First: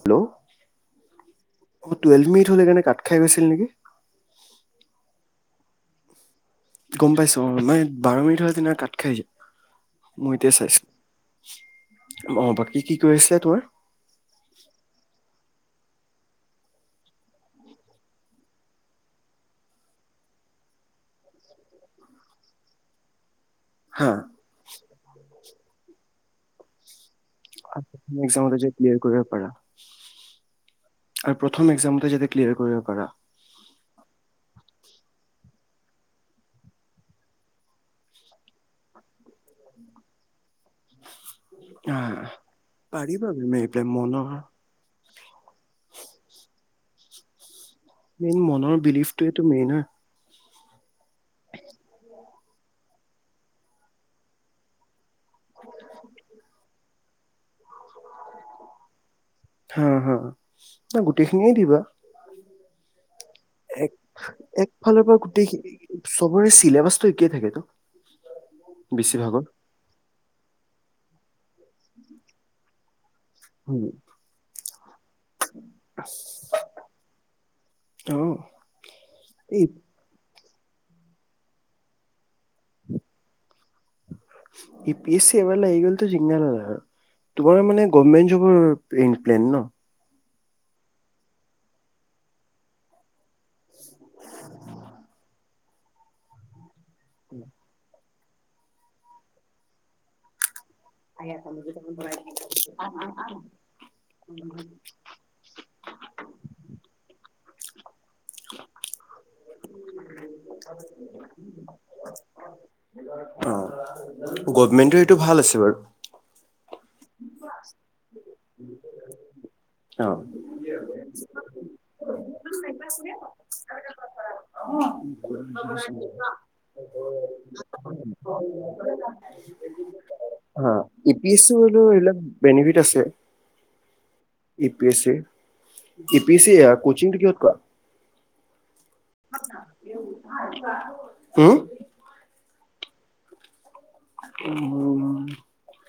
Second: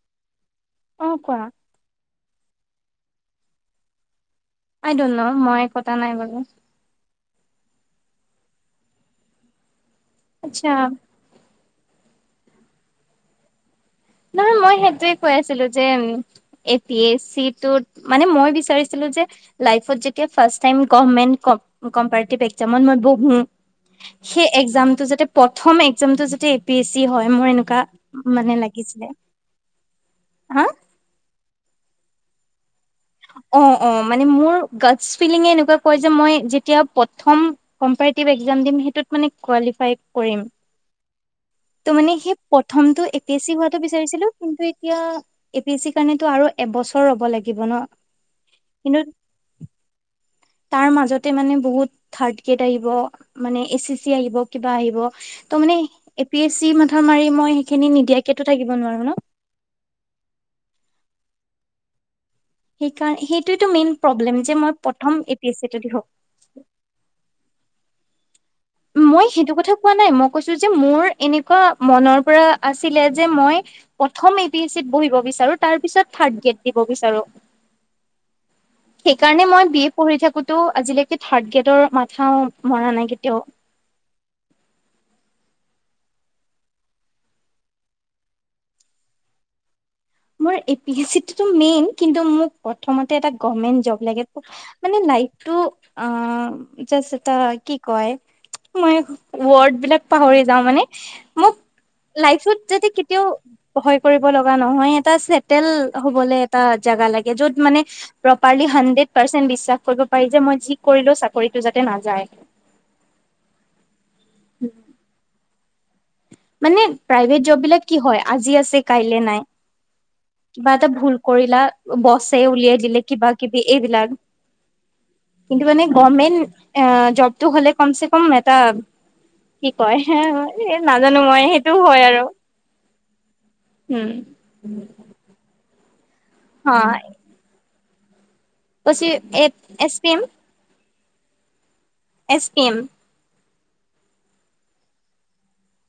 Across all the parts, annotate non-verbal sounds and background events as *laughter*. Hello, অ কোৱা অহ ', টুৱেল মিট হ'লে কেনে কাত খাই গৈছিল নেকি? কতা নাই বলা গম পাইছো মানে বাৰ মিনিট হলে তেনে কাত খাই আহিছে। মই এতিয়া আচ্ছা চাইছো। অহ ', বাকী কি কৰি আছিলে তাৰ? মই সেইটোয়ে কৈ আছিলোঁ যে এ পি এছ ছি টোত মানে মই বিচাৰিছিলোঁ যে লাইভত যেতিয়া first time government competitive exam. হা সেই এক্সামটো যাতে প্ৰথম এক্সামটো। এ পি এছ ছি হয়। মই এনেকুৱা মানে লাগ। ক্লেয়াৰ কৰিব পাৰা আৰু প্ৰথম এক্সাম ক্লিয়াৰ কৰিব পাৰা। অহ - অহ মানে মোৰ গৰ্টছ ফিলিংয়ে এনেকুৱা কয় যে মই যেতিয়া প্ৰথম কম্পপিটিপ এক্সাম দিম সেটোত মানে কোৱালিফাই কৰিম। ত' হা মানে সেই প্ৰথমতটো এ পাৰিবা পি এছ তুমি চি হোৱাটো এইবিলাক মনৰ বিচাৰিছিলো কিন্তু এতিয়া। এ পি এছ চিৰ কাৰণেতো আৰু এবছৰ ৰ'ব লাগিব ন। মেইন মনৰ কিন্তু বিলিফটো এইটো মেইন। তাৰ মাজত মানে বহুত থাৰ গিৰেদ আহিব মানে এ চি চি আহিব কিবা আহিব তহ মানে এ পি এছ চি মাথা মাৰি মই সেইখিনি নিদিয়াকো থাকিব নোৱাৰো ন হা হা নাই গোটেইখিনিয়ে দিবা সেইকাৰণে সেইটোৱেটো মেইন এক প্ৰব্লেম যে মই একফালৰ প্ৰথম পৰা এ পি গোটেই এছ চিটো দিওঁ চবৰে চিলবছটো এই থাকে ন? মই সেইটো কথা কোৱা নাই মই কৈছো যে মোৰ এনেকুৱা মনৰ পৰা আছে ছিলে যে যে মই উম, প্ৰথম এ পি এ চি ত বহিব বিচাৰো তাৰ পিছত থাৰ্ড গ্ৰেডৰ দিব বিচাৰো। অ' সেইকাৰণে এই মই বিএ পঢ়ি থাকোঁতে তটো আজিলৈকে থাৰ্ড গ্ৰেডৰ মাথাও মৰা নাই কেতিয়াও ইউ পি এছি এবাৰ লাগি গ'লে টো জিঙগা লালা আৰু তোমাৰ মানে গৰ্মেট জবৰ প্লেন ন মই এই পি এ ছি টো মেইন কিন্তু মোক প্ৰথমতে গৰ্মেনত জব লাগে মানে লাইফটো আম জচ এটা কি কয় মই ৱৰ্ড বিলাক পাহৰি যাও মানে মোক লাইফত যাতে কেতিয়াও ভয় কৰিব লগা নহয় *unintelligible* এটা চেটেল হবলৈ এটা জাগা লাগে যত মানে প্ৰপাৰলি হাড্ৰেড পাৰ্চেন্ বিশ্বাস কৰিব পাৰি যে মই যি কৰিলো চাকৰিটো যাতে নাযায় অ' গভমেন্টৰ এইটো ভাল আছে বাৰু মানে প্ৰাইভেট জব বিলাক কি হয় আজি আছে কাইলে নাই অ' কিবা এটা ভুল কৰিলা বছে উলিয়াই দিলে কিবা কিবি এইবিলাক কিন্তু মানে গভমেন্ট জবটো হ'লে কমচে কম এটা কি কয় উ নাজানো পি এ মই ছি সেইটো হয় এইবিলাক আৰু বেনিফিট ঠিকে আছে উম ই পি এছ চিৰ ই পি এ ছি হয় কচিংটো ক'ত কৰা? কৈছি A S P M *unintelligible* home S P M উম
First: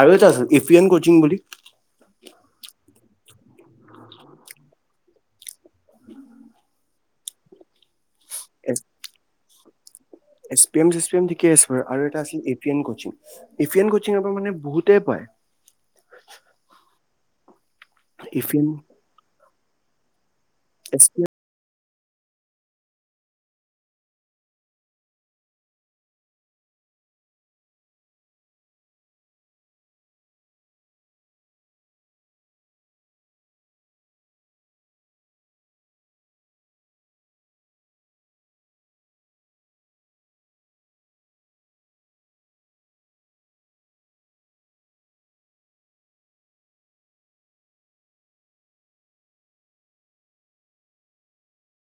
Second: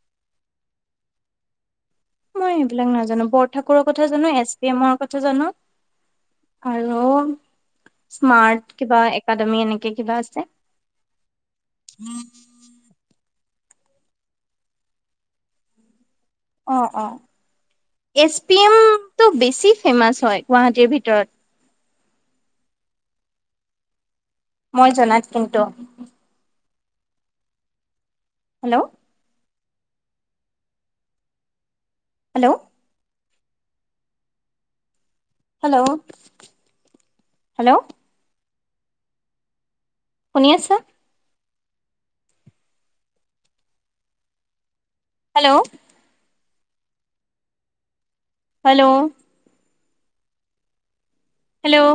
আৰু এটা আছে ইফিয়েন কচিং বুলি মই এইবিলাক নাজানো বৰঠাকুৰৰ কথা জানো, এছ পি এমৰ কথা জানো আৰু স্মাৰ্ট কিবা একাডেমি এনে এছ পি এম চে, চ পি এম থিকে আছে বাৰু আৰু এটা আছিল এ পি এম কচিং এফিয়ান কচিঙৰ পৰা মানে বহুতে পায় অ', অ'। এছ পি এফিয়ান এমটো বেছিক ফেমাছ হয়। গুৱাহাটীৰ এছ পি এন এছ ভিতৰত। মই জনাত কিন্তু। হেল্ল'। হেল্ল'। Hello, hello. শুনি আছা? হেল্ল'। হেল্ল'। হেল্ল'।